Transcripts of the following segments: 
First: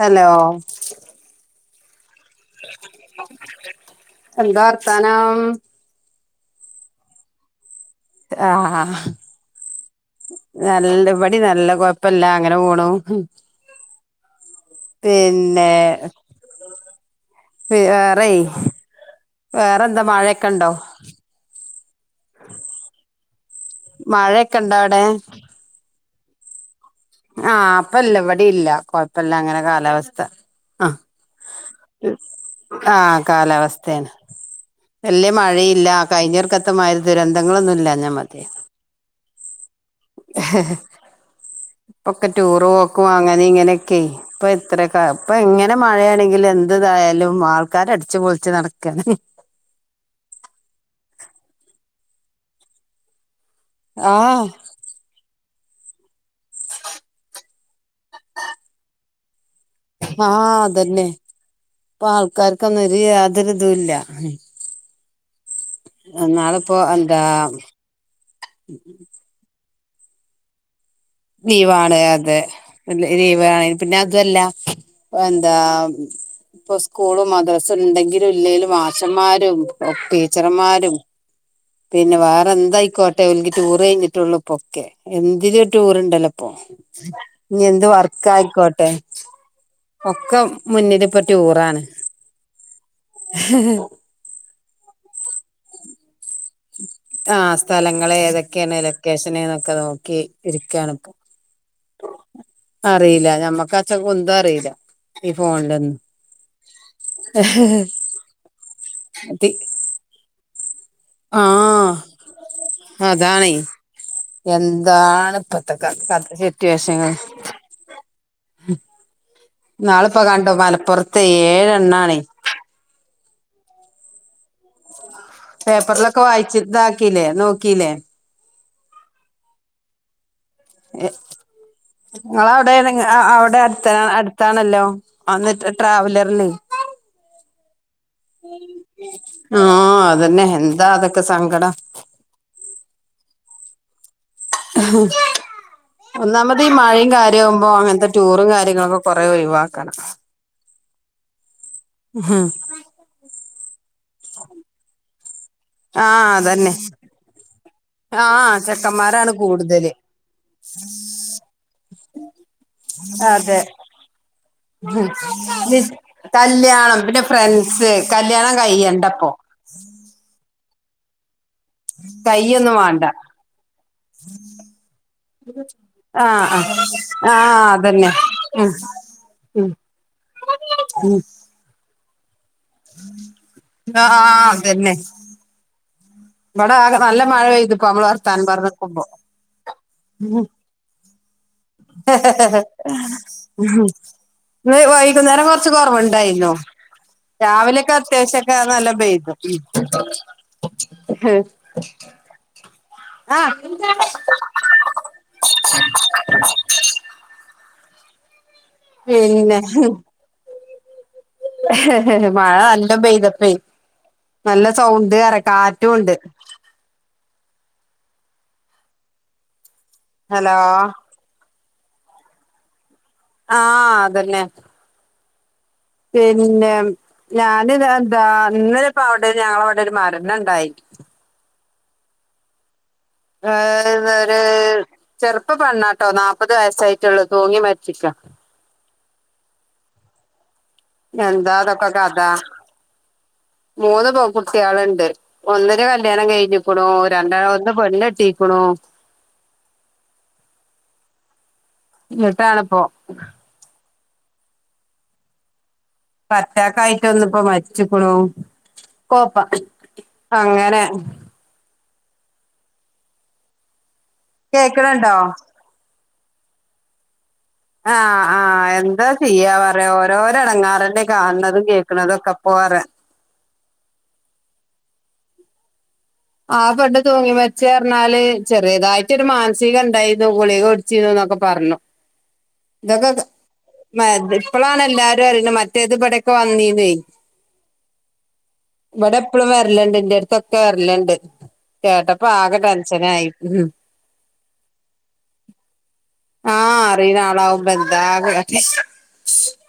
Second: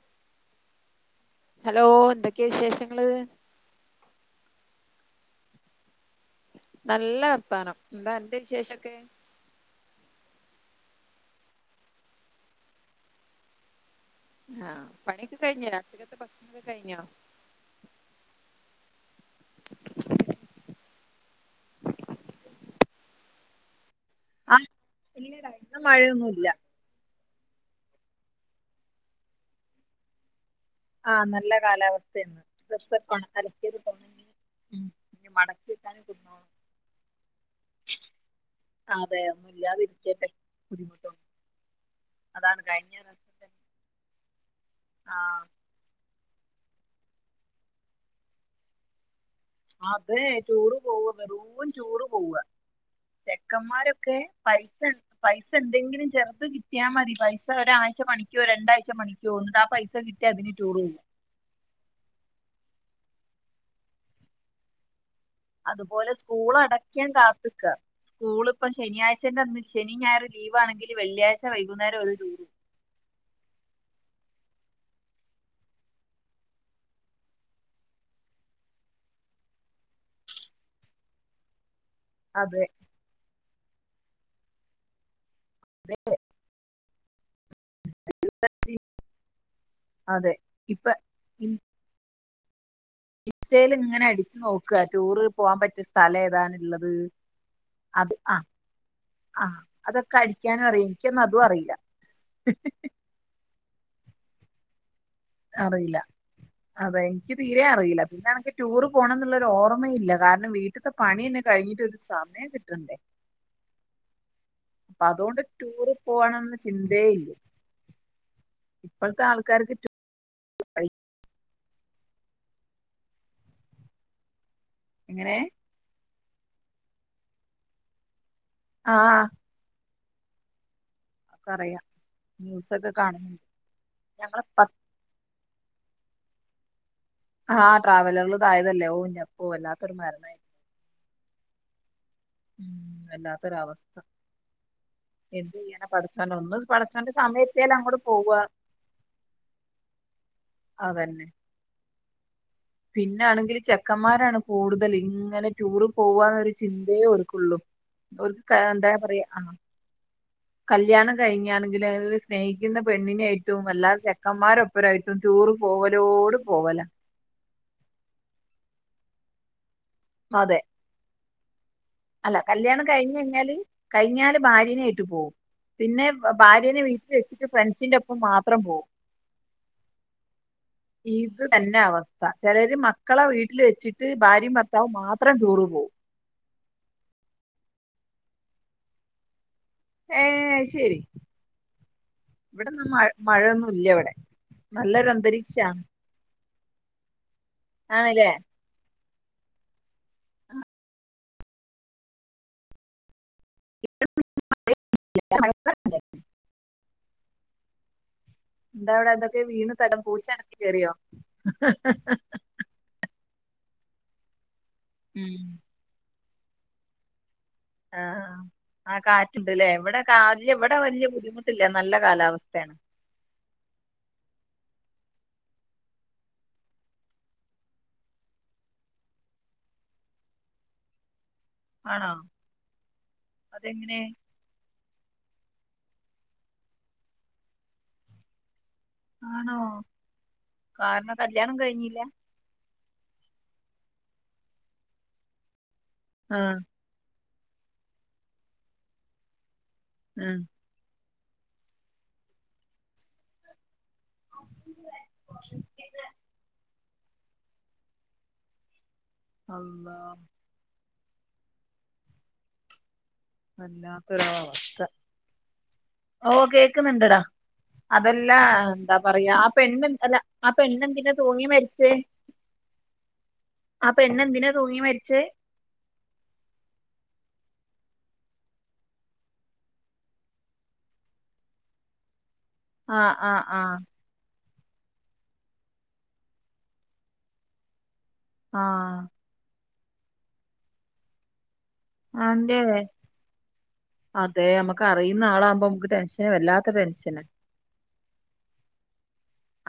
Hello hello എന്തൊ ക്കെ വിശേഷങ്ങള്? ത്താനം? നല്ല വർത്താനം. എന്താ അൻ്റെ വിശേഷൊക്കെ? ആഹ് നല്ല. ഇബടി നല്ല കൊഴപ്പല്ല അങ്ങനെ പോണു. ആഹ് പണിയൊക്കെ കഴിഞ്ഞോ പിന്നെ. രാത്രികത്തെ ഭക്ഷണൊക്കെ കഴിഞ്ഞോ വേറെ വേറെന്താ മഴൊക്കെണ്ടോ? മഴൊക്കെ ഇണ്ടോ അവ്ടെ? ഇല്ല ആഹ് അപ്പല്ല ഇവടില്ല കൊഴപ്പല്ല അങ്ങനെ കാലാവസ്ഥ. ആഹ് നല്ല കാലാവസ്ഥേണ്. ഡ്രെസ്സൊക്കെ ഒണ ആഹ് അലക്കിയതൊക്കെ കാലാവസ്ഥയാണ് ഒണങ്ങി. വല്യ ഇഞ് മഴയില്ല മടക്ക്യേക്കാൻ. കഴിഞ്ഞൊർക്കത്തെ മാതിരി ദുരന്തങ്ങളൊന്നും [unintelligible] ഇല്ലാഞ്ഞാ മതി അതെ ഒന്നുല്ലാതിരിക്കട്ടെ ബുദ്ധിമുട്ടൊന്നും ഇപ്പൊക്കെ അതാണ് ടൂർ കഴിഞ്ഞ പോക്കും പ്രാവശ്യം അങ്ങനീ തന്നെ ഇങ്ങന്യൊക്കെ ഇപ് ഇപ്പൊ ആഹ് ഇങ്ങനെ മഴയാണെങ്കിൽ എന്ത് എന്തായാലും ആൾക്കാര് അടിച്ചുപൊളിച്ച് നടക്കാണ്. അതെ റ്റൂറ് പോവ. [unintelligible] റ്റൂറ് പോവ്ക. തെക്കന്മാരൊക്കെ ആഹ് പൈസയൊ പൈ പൈസ എന്തെങ്കിലും ചെറ്‌ത് കിട്ടിയാ മതി. പൈസ ഒരാഴ്ച്ച പണിക്ക് പോയാ രണ്ടാഴ്ച്ച പണിക്ക് പോന്നൊണ്ട്. ആ പൈസ കിട്ടി അതിന് ആഹ് ടൂർ പോകും അതന്നെ. ഇപ്പ ആൾക്കാർക്കൊന്നുതിയാ ഒരെതുല്ല. അതുപോലെ സ്കൂൾ അടയ്ക്കാൻ കാത്ത് നിക്ക. സ്കൂളിപ്പ ശനിയാഴ്ച്ചയും നട ശെനിയും ഞായറ് ലീവാണെങ്കിൽ. ലീവാണ്. അതെ ലീ ലീവാണ്. പിന്നെയതുല്ല. പ്പന്താ ഇപ്പൊ സ്കൂളും മദ്രസ ഉണ്ടെങ്കിലും ഇല്ലെലും മാഷന്മാരും ടീച്ചർന്മാരും പിന്നെ വേറെ അതെ എന്തായിക്കോട്ടെ ഉൻകി റ്റൂറ് കഴിഞ്ഞിട്ടേള്ളൂ പൊക്കേ. എന്തിര് റ്റൂറെണ്ടല്ലോപ്പോ ഇനി എന്ത് വർക്ക് ആയിക്കോട്ടെ. അതെ ഒക്കെ ഇപ്പൊ മുന്നടിപ്പൊ റ്റൂറാണ്. ഇൻസ്റ്ററ്റിലിങ്ങെനെ അടിച്ച് നോക്കുക റ്റൂറ്. പോവാൻ പറ്റിയ സ്ഥലയേതാണുള്ളത്. ആഹ് സ്ഥലങ്ങളേതെക്കെയാണ് ആ ലൊക്കേഷനേതെക്കെ അതൊക്കെ നോക്കി അടിക്കാനും അറിയാം ഇരിക്കാണ് ഇപ്പോ. എനിക്കൊന്നും അതും അറിയില്ല അറിയില്ല ഞമ്മക്ക ന്ത കുന്തേം അറിയില്ല. ഈ ഫോണിലൊന്നും അറിയില്ല. അതെ എനിക്ക് തീരെ അറിയില്ല. പിന്നെ എണക്ക് റ്റൂറ് പോകണയെന്നുള്ളരു തി ഓർമ്മയില്ല. കാര നം മീൽ ഇവടത്തെ പണിന്നൊന്ന് ആഹ് കഴിഞ്ഞിട്ടൊരു സമയം കിട്ടണ്ടേ. അതാണേ അപ്പൊ എന്താണ് അതുകൊണ്ട് ഇപ്പത്തെ ക ടൂറ് ക പോവാണെന്ന ചിന്തയേ സിറ്റുവേഷകൾ. ഇല്ല. ഇപ്പഴത്തെ ആൾക്കാർക്ക് ടൂ ന്നാളിപ്പൊ കണ്ടു മലപ്പുറത്തെ ഏഴേണ്ണാനേ എങ്ങനെ പേപ്പറില് ഒക്കെ വായിച്ചയിതാക്കില്ലേ. നോക്കിലേ. ആഹ് ആ എ നിങ്ങെളെവിടെ ന്യൂസൊക്കെ നിങ്ങെള് അ കാണുന്നുണ്ട്. അവടെ അടുത്ത് ഞങ്ങള് പ അടുത്താണല്ലോ. അന്നിട്ട് ട്രാവലറില്ലേ. ആഹ് ട്രാവലറിൽ ഇതായതല്ലേ. ഓഹ് ഇന്റപ്പോ വല്ലാത്തൊരു ആഹ് മരണായി. അതന്നെ എന്താ അതൊക്കെ സങ്കടം. ഉം വെല്ലാത്തൊരവസ്ഥ ഒന്ന് ഒന്നാമത് ഈ മഴയും പടച്ചോന്റെ കാര്യമാവ്മ്പോ സമയെത്തിയാൽ അങ്ങോട്ട് അങ്ങെനെത്തെ പോവാ റ്റൂറും കാര്യങ്ങളൊക്കെ കൊറെ ഒഴിവാക്കണം. അതന്നെ. ഉം പിന്നാണെങ്കിൽ ചെക്കന്മാരാണ് കൂടുതല്. ഇങ്ങനെ റ്റൂറ് ആഹ് പോവാന്നൊരു അതന്നെ ചിന്തേയോർക്കൊള്ളൂ. ഓര്ക്ക് കെ ആഹ് എന്താ ഞാ പറയാ. ചെക്കന്മാരാണ് ആഹ് കൂടുതല് കല്ല്യാണം കഴിഞ്ഞാണെങ്കില് അഹ് അതെ ചെക്കന്മാരൊപ്പരായിട്ടും ടൂറ് മിസ് പോവലോട് പോവല കല്യാണം പിന്നെ ഫ്രണ്ട്സ് കല്യാണം കയ്യണ്ട ക്കൊ അതെ അല്ല കയ്യൊന്നും കല്യാണം വേണ്ട കഴിഞ്ഞ ഴ്ഞ്ഞാല് കഴിഞ്ഞാല് ഭാര്യനായിട്ട് പോവും പിന്നെ ഭ ആഹ് ആഹ് ഭാര്യനെ വീട്ടില് വെച്ചിട്ട് ആഹ് അതന്നെ ഫ്രണ്ട്സിൻ്റെപ്പം മാത്രം ഉം പോകും ഉം ഇത് തന്നെ അവസ്ഥ ചെലര് മക്കളെ വീട്ടില് വെച്ചിട്ട് ആഹ് ആഹ് ഭാര്യയും ഭർത്താവ് മാത്രം ടൂറ് പോവും. ഇമ്പടെ ആകെ നല്ല മഴയ്ത്പ്പൊ അമ്മള് വർത്താനം പർഞ്ഞ്ക്കുമ്പോ ഏ ശരി ഇവിടെ മഴ മഴയൊന്നും ഇല്ല ഇവിടെ ഇന്ന് നല്ലൊരു വൈക്കുന്നേരം കൊർച്ച് അന്തരീക്ഷാണ് കൊറവ്ണ്ടായിന്നു. രാവിലെക്കെ ആണല്ലേ അത്യാവശ്യക്കെ നല്ല പെയ് ഹ് ആഹ് എന്താവടെ അന്തൊക്കെ പിന്നെ വീണ് തരം പൂച്ചാണ്. കേറിയോ മഴ നല്ലോം പെയ്തപ് [unintelligible] നല്ല സൗണ്ട് അറ ഉം കാറ്റുണ്ട്. ആഹ് ആ കാറ്റ്ണ്ട്ല്ലേ ഇവട് [unintelligible] ഇല്ല്യ ഹലോ ഇവടെ വല്യ ബുദ്ധിമുട്ട് ഇല്ല നല്ല കാലാവസ്ഥയാണ് ആഹ് അതെന്നെ പിന്നെ ഞാന് ഇത് എന്താ ഇന്നലെ ഇപ്പ അവടെ ഞങ്ങളവിടെ ഒര് മരണണ്ടായി ആണോ അതെങ്ങനെ ഏഹ് ഒരു ചെറുപ്പ പെണ്ണാട്ടോ നാപ്പത് വയസ്സായിട്ടുള്ളൂ തൂങ്ങി മരിച്ചിക്കാ ആണോ കാരണം എന്താ കല്യാണം ഇതൊക്കെ കഴിഞ്ഞില്ല കഥ മൂന്ന് പെകുട്ടിയാള്ണ്ട് ഒന്നിന്റെ കൽ ല്യാണം ആഹ് കഴിഞ്ഞിക്ക്ണുൽ രണ്ടാമത്തെ പെണെട്ടിക്കുണു. ഉം ന്ന്ട്ടാണ്പ്പോ [unintelligible] പ്പ അറ്റാക്കായിട്ടൊന്നുപ്പം മരിച്ച്ക്കുണു കോപ്പ അള്ളാ അങ്ങനെ അല്ലാ കേക്ക്ണുണ്ടോ ഓ കേക്കുന്ന്ണ്ട്ടാ ആഹ് അതെല്ലാ ആഹ് എന്താ പറയാ ആ ചെയ്യാ പെണ്ണ് പറയാ അല്ല ഓരോരോ ആ എടങ്ങാറന്നെ പെണ്ണന്തിനാ തൂങ്ങി കാണണതും മരിച്ചേ കേൾക്കണതും ഒക്കെ ഇപ്പൊ പറയാ ആ പെണ്ണെന്തിനാ തൂങ്ങി മരിച്ചെ ആ പെണ്ണ് തൂങ്ങി മര്ച്ചെറ്ഞ്ഞാല് ചെറിയതായിട്ടൊരു മാനസികണ്ടായിരുന്നു ഗുളിക്കുട്ച്ചിരുന്നു ന്നൊക്കെ പറഞ്ഞു ആഹ് ത്തക്കൊകെ ആഹ് ആഹ് [unintelligible] ഇപ്പളാണ് എല്ലാരും അറിയണത് മറ്റേത് ബടൊക്കെ വന്നീന്നെ ആഹ് വ്ടെ എപ്പളും വര് ല്ലേണ്ട് ന്റെട്ത്തൊക്കെ വർല്ണ്ട് കേട്ടപ്പ ആകെ അന്റെ ടെൻഷനായി അതെ നമുക്ക് അറിയുന്ന ആളാകുമ്പോ നമുക്ക് ടെൻഷന് ആ വല്ലാത്ത അറീണ ടെൻഷന് ആളാവുമ്പ ന്താ ആകെ ശ്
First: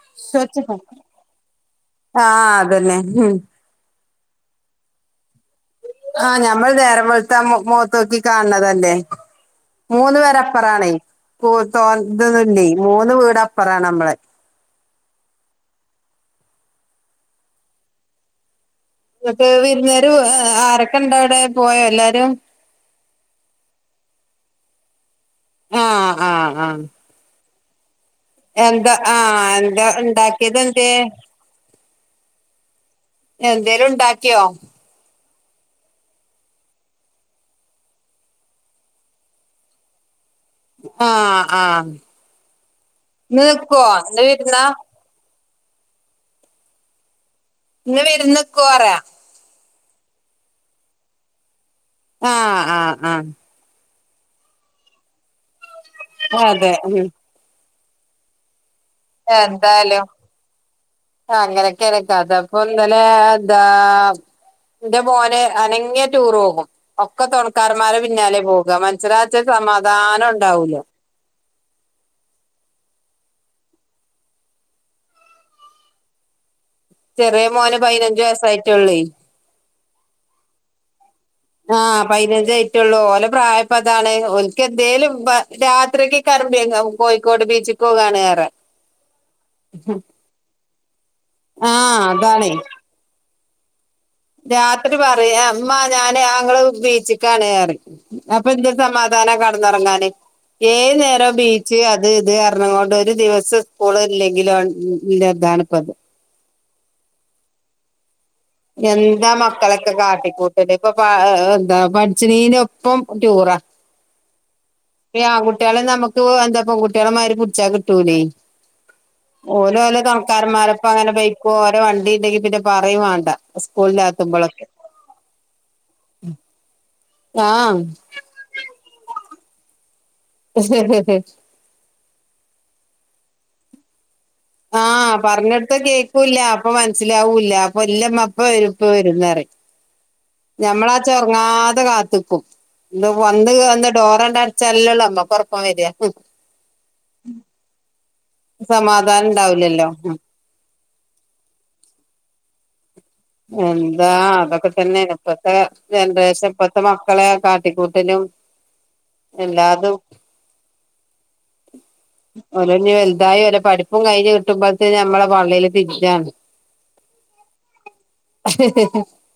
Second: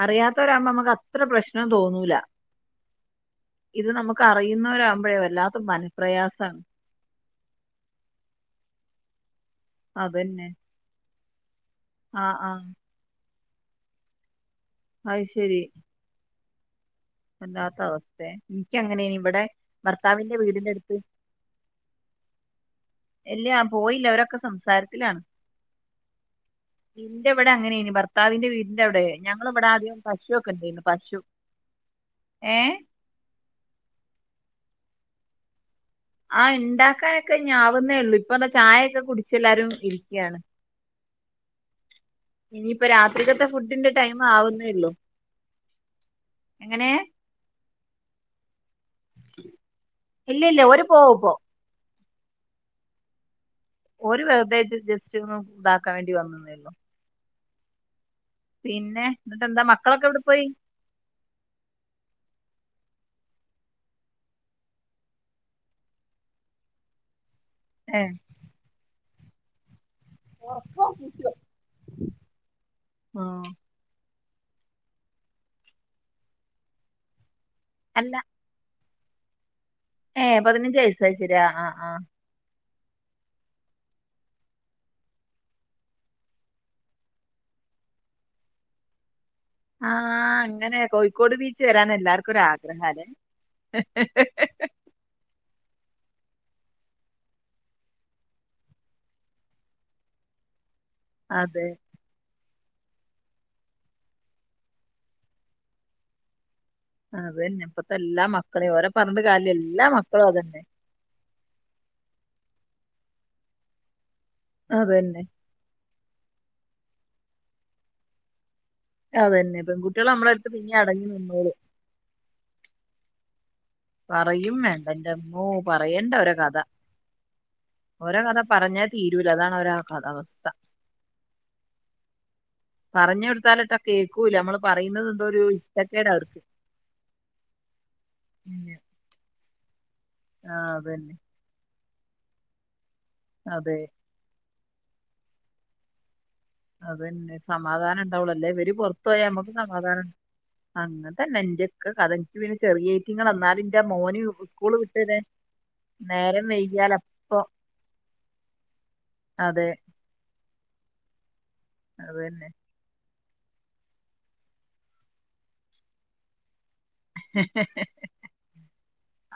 അറിയാത്തവരാകുമ്പോ നമുക്ക് അത്ര പ്രശ്നം തോന്നൂല ആ അതെന്നെ മ് കറിറയുന്നവരാപോഴേ വല്ലാ ആ ഞമ്മൾ നേരം വെള് ത്ത മോ മോത്തോക്കി കാണ് ണതല്ലേ മൂന്ന് അതന്നെ. പെരപ്പറാണെ ആഹ് ആഹ്. [unintelligible] മൂന്ന് വീട പറ നമ്മളെ അയ് ശെരി വല്ലാത്താവസ്ഥേ ന്ന്ട്ട് വിര്ന്നാര് അടുത്ത് ആരൊക്കെ ഇണ്ടവ്ടെ പോയ എല്ലാരും ഇല്ല്യാ ആ പോയില്ല അവരൊക്കെ സംസാരത്തിലാണ് ആഹ് ആഹ് ആഹ് ഇന്റെ ഇവ്ടെ അങ്ങനെ നീ എന്താ ആ പശുവൊക്കെ എന്താണ്ടാക്കിയത് ഉണ്ടായിരുന്നു എൻതെ പശു. ഏഹ് എന്തേലും ഉണ്ടാക്കിയോ ആഉണ്ടാക്കാനൊക്കെ ആവുന്നേള്ളൂ ഇപ്പ ന്താ ചായയൊക്കെ കുടിിച്ച എല്ലാരും ഇരി ക്‌യാണ് ആ ആ ഇനിയിപം രാത്രികത്തെ ഫുഡിന്റെ ടൈം ഇന്ന് വിരുന്നാ ആവുന്നേള്ളു എങ്ങനെ ന്ന് വിര്ന്ന്കോ പറ ഇല്ലില്ല ഒരു പോവുപ്പോ ആ ആ ആ ഓര് വെർതെ ജ് ജസ്റ്റ് ന്ന് താ [unintelligible] വന്നന്നേ ഉള്ളു. അതെ ഉം [unintelligible] എന്നിട്ടെന്താ എന്തായാലും മക്കളൊക്കെ എവിടെ പോയി അങ്ങനെയൊക്കെയാണ് കഥ ഇപ്പോ ന്താ ലെഎന്താ എന്റെ മോന് അനങ്ങിയ ടൂർ പോകും, ഒക്കെ തൊള സാർമാരെ ഏ പിന്നാലെ പോകാം. [unintelligible] ധാനം ഉണ്ടാവൂലോ ആ ചെറിയ മോന് അല്ല പതിനഞ്ച് വയസ്സായിട്ടൊള്ളി. ഏ, പതിനഞ്ച് വയസ്സായി ശരിയാ, ആ ആ പറ്റുള്ളൂ ഓലെ പ്രായപ്പോ അതാണ്, ഒനിക്കെന്തേലും രാത്രിക്ക് കറമ്പിയാങ്കാവ് കോഴിക്കോട് ബീച്ചി പോകാണ് ഏറെ. ആ, അങ്ങനെ ക്കോട് ബീച്ച് വരാൻ ആഹ് എല്ലാർക്കും അതാണേ ആഗ്രഹ അല്ലെ? രാത്രി പറയാം. അമ്മ ഞാന് അങ്ങള് ബീച്ചക്കാണ് പറയും, അപ്പൊ എന്ത് സമാധാനം കടന്നുറങ്ങാന്. ഏത് നേരം അതെ ബീച്ച് അത് ഇത് [unintelligible] കൊണ്ട് ഒരു ദിവസം സ്കൂള് ഇല്ലെങ്കിലും [unintelligible] ഇതാണ്പ്പ അത്. അത് തന്നെ ഇപ്പത്തെ എല്ലാ മ എന്താ മക്കളൊക്കെ കാട്ടിക്കൂട്ടത് ഇപ്പൊ പാ അ എന്താ പഠിച്ചിനീന് ഒപ്പം ടൂറാ അതന്നെ പിന്നെ ആൺ കുട്ടികളെ നമു എന്തുവ എന്താ പെൺകുട്ടികളെടെ മാതിരി പിടിച്ചാ കിട്ടൂലെ. അതന്നെ ഓരോ ഓരോ പെൺകുട്ടികൾ നമ്മളടുത്ത് പിന്നെ തണക്കാരന്മാരപ്പോ അടങ്ങി അങ്ങനെ നിന്നു ബക്കോ ഓരോ വണ്ടി ഇണ്ടെങ്കി പിന്നെ പറയുവേണ്ട. പറയും വേണ്ട എന്റമ്മോ പറയണ്ട ഓരോ കഥ, ഓരോ കഥ പറഞ്ഞ തീ പറ്റൂല്ല അതാണ് ഒരാ [unintelligible] പറഞ്ഞു കൊടുത്താലൊട്ട കേക്കു ആ, പറഞ്ഞു കൊടുത്ത കേക്കൂല്ല, അവർക്ക് അപ്പം മനസ്സിലാവൂല്ല, അപ്പൊ എല്ലാം അപ്പം വരും, ഉം. ഇപ്പ വരും എന്നു പറയും. ആ ഞമ്മളാച്ച അതന്നെ ഉറങ്ങാതെ കാത്ത് ത്തിക്കും ഇത് വന്ന് അതെ കേറുന്ന ടോറട ചെല്ലള്ള അപ്പം കൊറപ്പം വരിയാ അതന്നെ സമാധാനം ഉണ്ട് ല്ലേ ഇവര് പുറത്തു പോയ സമാധാനം നമക്ക് ഉണ്ടാവൂലല്ലോ സമാധാനം അങ്ങനെ തന്നെ എന്റെയക്ക കഥക്ക് എനിക്ക്പിന്നെ ചെറി എന്താ അതൊക്കെ തന്നെ ഇപ്പത്തെ നേരം ജനറേഷൻ ഇപ്പത്തെ വൈകിയാൽ മക്കളെ അപ്പൊ കാട്ടിക്കൂട്ടലും അതെ എല്ലാതും അത് തന്നെ ഓല്ന്നെ ഇതായി ഓരെ പഠിപ്പും കഴിഞ്ഞ് കിട്ടുമ്പോഴത്തേന്ന് നമ്മെ പള്ളേൽ തീജാണ്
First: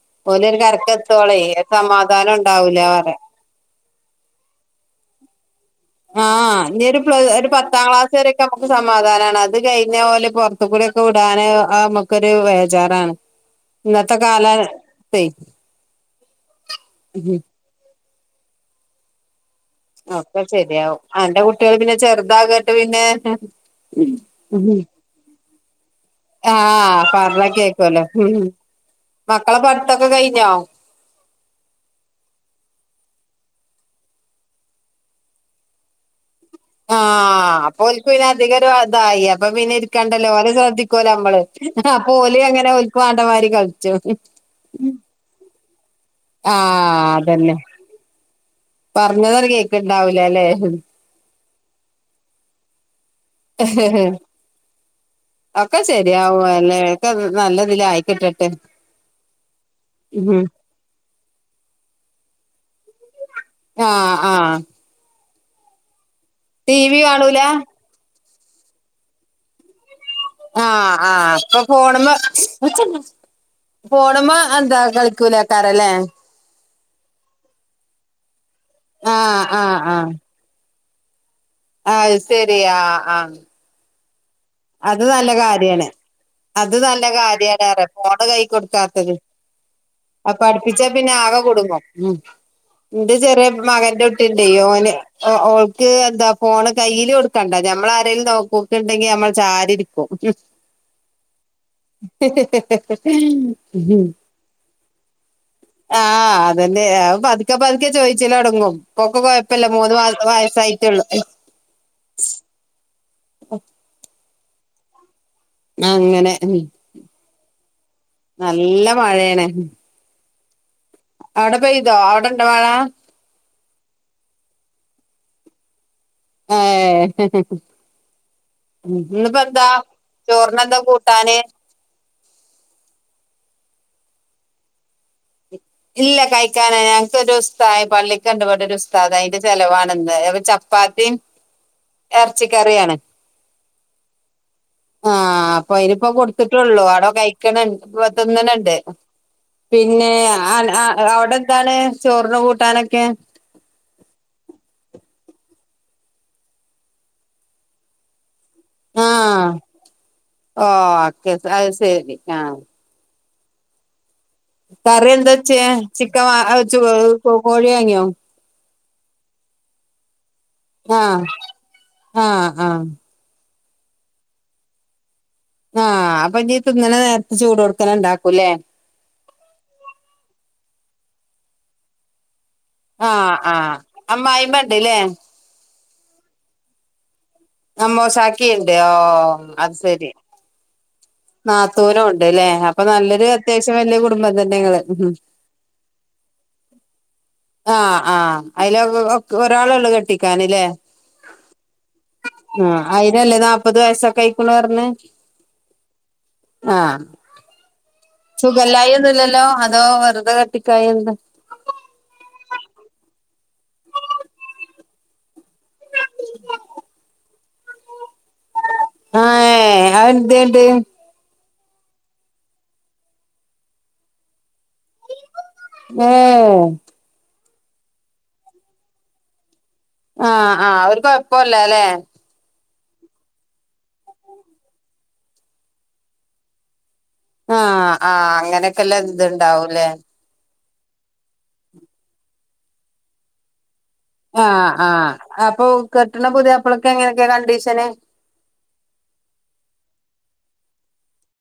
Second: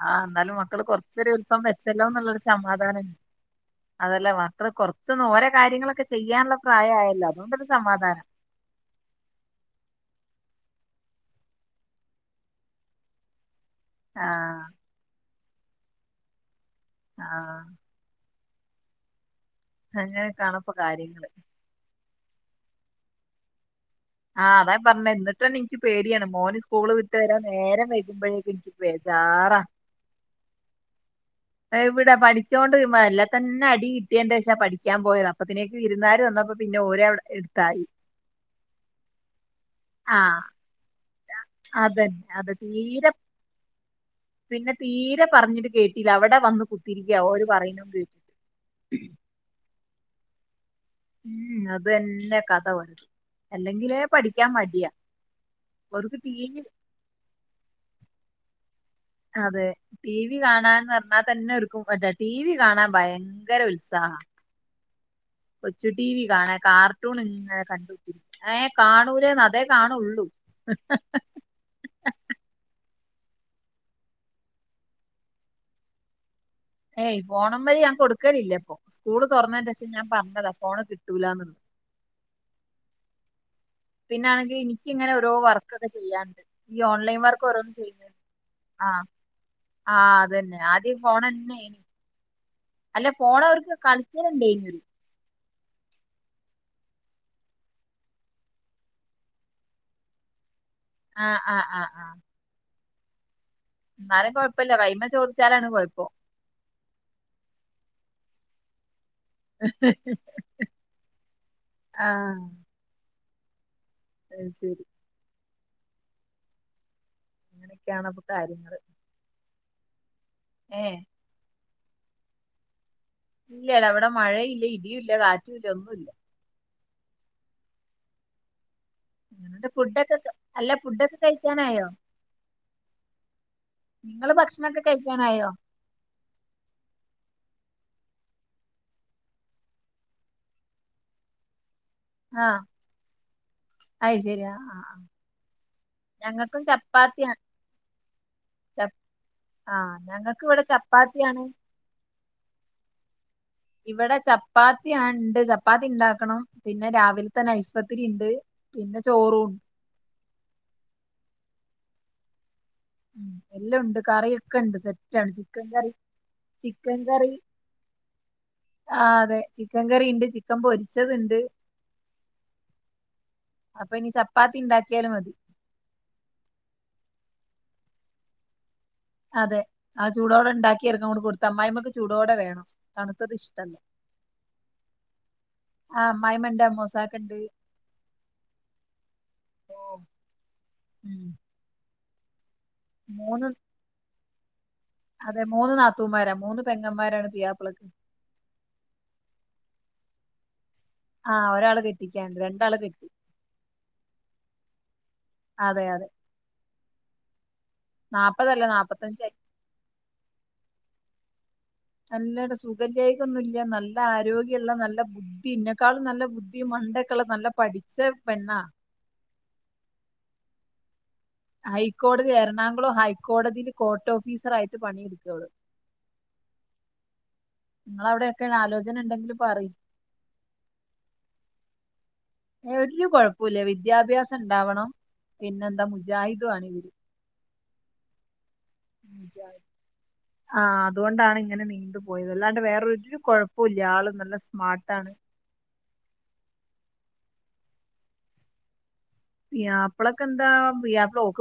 ആഹ് എന്നാലും ഓലൊരു മക്കള് കൊറച്ചൊരു കരക്കെത്തോളേ വലിപ്പം വെച്ചല്ലോ സമാധാനം എന്നുള്ളൊരു ഉണ്ടാവൂല സമാധാന പറയാ അതല്ല മക്കള് കൊറച്ച് ഓര് ആഹ് ഇനി ഒരു ഒരു പത്താം ക്ലാസ് സമാധാനം വരൊക്കെ നമുക്ക് സമാധാനമാണ് അത് കഴിഞ്ഞ ഓല് പുറത്തു കൂടെ ഒക്കെ വിടാന് ആഹ് നമക്കൊരു വേജാറാണ് ഇന്നത്തെ ആ കാലത്തെ ഉം ആഹ് ഒക്കെ അങ്ങനെയൊക്കെയാണ് ഇപ്പൊ ശെരിയാവും കാര്യങ്ങള് ആന്റെ കുട്ടി ള് പിന്നെ ചെറുത് താകട്ട് പിന്നെ ആഹ് അതാ ഞാൻ പറഞ്ഞെ എന്നിട്ട്ന്നെ എനിക്ക് പേടിയാണ് മോന് സ്കൂള് ആഹ് വിട്ട് വരാൻ പറഞ്ഞ നേരം കേക്കുവല്ലോ ഉം വൈകുമ്പോഴേക്ക് എനിക്ക് മക്കളെ ബേജാറാ പഠിത്തൊക്കെ കഴിഞ്ഞോ എവിടെ പഠിച്ചുകോണ്ട് എല്ലെ തന്നെ അടി കിട്ടിയ ശേഷാ പഠിക്കാൻ പോയത് അപ്പത്തിനേക്ക് വിരുന്നാർ വന്ന ആഹ് അപ്പോ ഓല്ക്ക് പിന്നെ അധിക ഒരു അതായി അപ്പൊ പിന്നെ ഇരിക്കാണ്ടല്ലോ ആഹ് ഓരെ ശ്രദ്ധിക്കാലോ മ്മള് അപ്പോ അതന്നെ ഓല് അത് അങ്ങനെ ഓല്ക്ക് തീരെ വേണ്ടമാരി കളിച്ചോളും പിന്നെ തീരെ പറഞ്ഞിട്ട് കേട്ട് കേട്ടീല അവിടെ വന്ന് കുത്തിരിക്കയാ ഓര് പറയണ്ത് ക്ക ഇണ്ടാവൂല അല്ലെ മ്മ് അത് തന്നെ കഥ ഓന് അല്ലെങ്കിലേ പഠിക്കാൻ മടിയാ ഒക്കെ ഓലക്ക് ടി ശരിയാവും വി അല്ലേ ഒക്കെ നല്ലതിലായി കിട്ടട്ടെ അതെ ടി വി ഉം കാണാന്ന് പറഞ്ഞാൽ തന്നെക്കും ടി വി കാണാൻ ഭയ ആഹ് ആഹ് ഒച്ചിട്ട് ടി വി കാണാൻ ടി വി കാർട്ടൂൺ കാണൂല ഇങ്ങനെ കണ്ട് ഏഹ് കാണൂലേ അതേ കാണൂള്ളൂ ആഹ് ആഹ് അപ്പൊ ഫോണിൻ മേൽ ഫോണു മേൽ എന്താ കളിക്കൂല ആക്കാരല്ലേ ഏയ് ഫോണുമേൽ ഞാൻ കൊടുക്കലില്ല സ്കൂള് ആഹ് തുറന്നതിന്റെ ശേഷ ഞാൻ പറഞ്ഞതാ ഫോണ് കിട്ട തൂലാമെന്ന് ആ ശരിയാ ആ പിന്നാണെങ്കിൽ അത് എനിക്കിങ്ങനെ ഓരോ നല്ല കാര്യാണ് വർക്കൊക്കെ ചെയ്യാണ്ട് അത് ഈ നല്ല ഓൺലൈൻ വർക്ക് കാര്യണ ഓരോന്ന് റെ ചെയ്യുന്നു ഫോണ് കൈ ആഹ് കൊടുക്കാത്തത് ആഹ് അപ്പ അതന്നെ പഠപ്പിച്ചാ ആദ്യം പിന്നെ ആകെ കുടുങ്ങും ഫോണെന്നേനി ഉം അല്ല എന്റെ ഫോൺ ചെറിയ അവർക്ക് മകന്റെ കുട്ടിയുണ്ട് കളിക്കലുണ്ടേനി ഓര് ഓന് ഓൾക് ക്ക് എന്താ ഫോണ് കയ്യിൽ കൊടുക്കണ്ട നമ്മൾ ആരേലും നോക്കുകെണ്ടെങ്കിൽ നമ്മൾ ചാരിരിക്കും ആ ആഹ് ആഹ് ആ ഉം ഉം ചോദിച്ചാലാണ് കൊഴപ്പം അതന്നെ പതുക്കെ പതുക്കെ ചോയിച്ച് ചില അടങ്ങും ഇപ്പൊക്കെ കൊഴപ്പില്ല മൂന്ന് വയസ്സായിട്ടുള്ളൂ ഉം അ ശരി ആ അങ്ങനെ ഉം അങ്ങനെയൊക്കെയാണ് അപ്പൊ കാര്യങ്ങള് നല്ല മഴയാണ് ഏ അവിടെ പെയ്തോ അവിടെണ്ടോ വാഴ ഇല്ലല്ല അവിടെ മഴയില്ല ഇടിയുയില്ല കാറ്റുവില്ല ഒന്നുവില്ല ഏ എനിക്കിപ്പേയെന്താ എന്നിട്ട് ഫുഡൊക്കെ ചോറിന് അല്ല എന്താ ഫുഡൊക്കെ കൂട്ടാന് കഴിക്കാനായോ നിങ്ങള് ഭക്ഷണൊക്കെ കഴിക്കാനായോ ഇല്ല കഴിക്കാന ഞങ്ങക്ക് ഒരു ഉസ്ത പള്ളിക്ക് കണ്ടപട്ട ഒരു ഉസ്താ അതിന്റെ ചെലവാണ് ഇന്ന് അപ്പ ചപ്പാത്തിയും ആഹ് എറച്ചിക്കറിയാണ് അയ് ശരി ആ ആ കൊയിനിപ്പം ഞങ്ങക്കും കൊടുത്തിട്ടള്ളൂ അട ചപ്പാത്തിയാണ് കഴിക്കണയിണ്ട് തിന്നണണ്ട് ച ആ പിന്നെ ഞങ്ങക്ക് ഇവിടെ ആ ആഅവിടെ ചപ്പാത്തിയാണ് എന്താണ് ചോറിന് കൂട്ടാനൊക്കെ ഇവിടെ ചപ്പാത്തി അണ്ട് ചപ്പാത്തി ഉണ്ടാക്കണം പിന്നെ രാവിലെ തന്നെ. നൈസ്പത്തരി ഇണ്ട് പിന്നെ ആ ചോറും ഉണ്ട്. ഓക്കെ സൈസ് ശരി ആ ഉ എല്ലാം ഉണ്ട് കറിയൊക്കെ ഉണ്ട് കറി എന്ത് സെറ്റാണ് വെച്ച് ചിക്കൻ കറി ചിക്കൻ വാ വെച്ച് ചിക്കൻ കറി കോഴിയെ വാങ്ങിയോ ആ അതെ ചിക്കൻ കറി ഉണ്ട് ചിക് ആ ആആ അപ്പം ഇനി ചപ്പാത്തി ഇണ്ടാക്കിയാല് മതി ആഹ അപ്പൊ നീ തിുന്നനെ നേരത്തെ ചൂട് കൊടുക്കാന ഇണ്ടാക്കൂല്ലേ അതെ ആ ചൂടോടെ ഉണ്ടാക്കി എക്ക കൊടുത്ത അ്മായിമ്മക്ക് ചൂടോടെ വേണം ആഹ തണുത്തത് ഇഷ്ടല്ല ആഹ് അ്മ്മയി്മണ്ടല്ലേ ആ അമ്മായിയമ്മ ഉണ്ട് മോസാ നമ്മോശാക്കി ഉണ്ട് ഓ അത് ഓ ശരി ഉം നത്തൂനും ഉണ്ട്ല്ലേ അപ്പൊ നല്ലൊരൂ മൂന്ന് അത്യാവശ്യം വലിയ കൂടും കുടുംബ തന്നങ്ങള് ഉം അതെ നാത്തൂന്മാരാ. പെങ്ങന്മാരാണ് ആ പുയ്യാപ്ലക്ക്. ആ അതില ഒരാളെ ഉള്ളു കെട്ടി ക്കാനില്ലേ [unintelligible] ആ ഒരാള് കെട്ടിക്കാണ്ട്. ആ രണ്ടാള് കെട്ടി. അയിതിനല്ലേ നനാല്പ്പത് വയസൊക്കെ ആയിക്കണ പറഞ്ഞേ അതെ അതെ. ആ അല്ല സുഖല്ലായി ആയി. ഒന്നുംല്ലല്ലോ അതോ വെറ അത് കെട്ടിക്കായ എന്ത നല്ലട സുഗയില്ലയ്ക ഒന്നും ഇല്ല നല്ല ആരോഗ്യമുള്ള നല്ല ബുദ്ധി ഇതിനെക്കാളും നല്ല ബുദ്ധിയും മണ്ടയുമൊക്കെയുള്ള നല്ല പഠിച്ച പെണ്ണാ ആ അവ എന്ത്ണ്ട് ഹൈക്കോടതി എറണാകുളം ഹൈക്കോടതിൽ കോർട്ട് ഓഫീസറായി ആ നിങ്ങള അവിടെക്ക ആലോചന ഉണ്ടെങ്കിൽ പറയു ആഹ് ആ അവർ കൊഴപ്പല്ല അല്ലെ ഒരു കുഴപ്പമില്ല വിദ്യാഭ്യാസം ഉണ്ടാവണം പിന്നെന്താ മുജാഹിദ് ആണ് ഇവര് ആ ആ അങ്ങനെ എല്ലാം ഇതുണ്ടാവൂലേ ആ അതുകൊണ്ടാണ് ഇങ്ങനെ നീണ്ടു പോയത് അല്ലാണ്ട് വേറൊരു കുഴപ്പമില്ല ആ ആ അപ്പൊ കെട്ടണ പുതിയപ്പിളക്ക് എങ്ങനെയൊക്കെ കണ്ടീ കണ്ടീഷൻ പിയപ്പിളക്ക് എന്താ പിയപ്പിള ഓൾക്ക്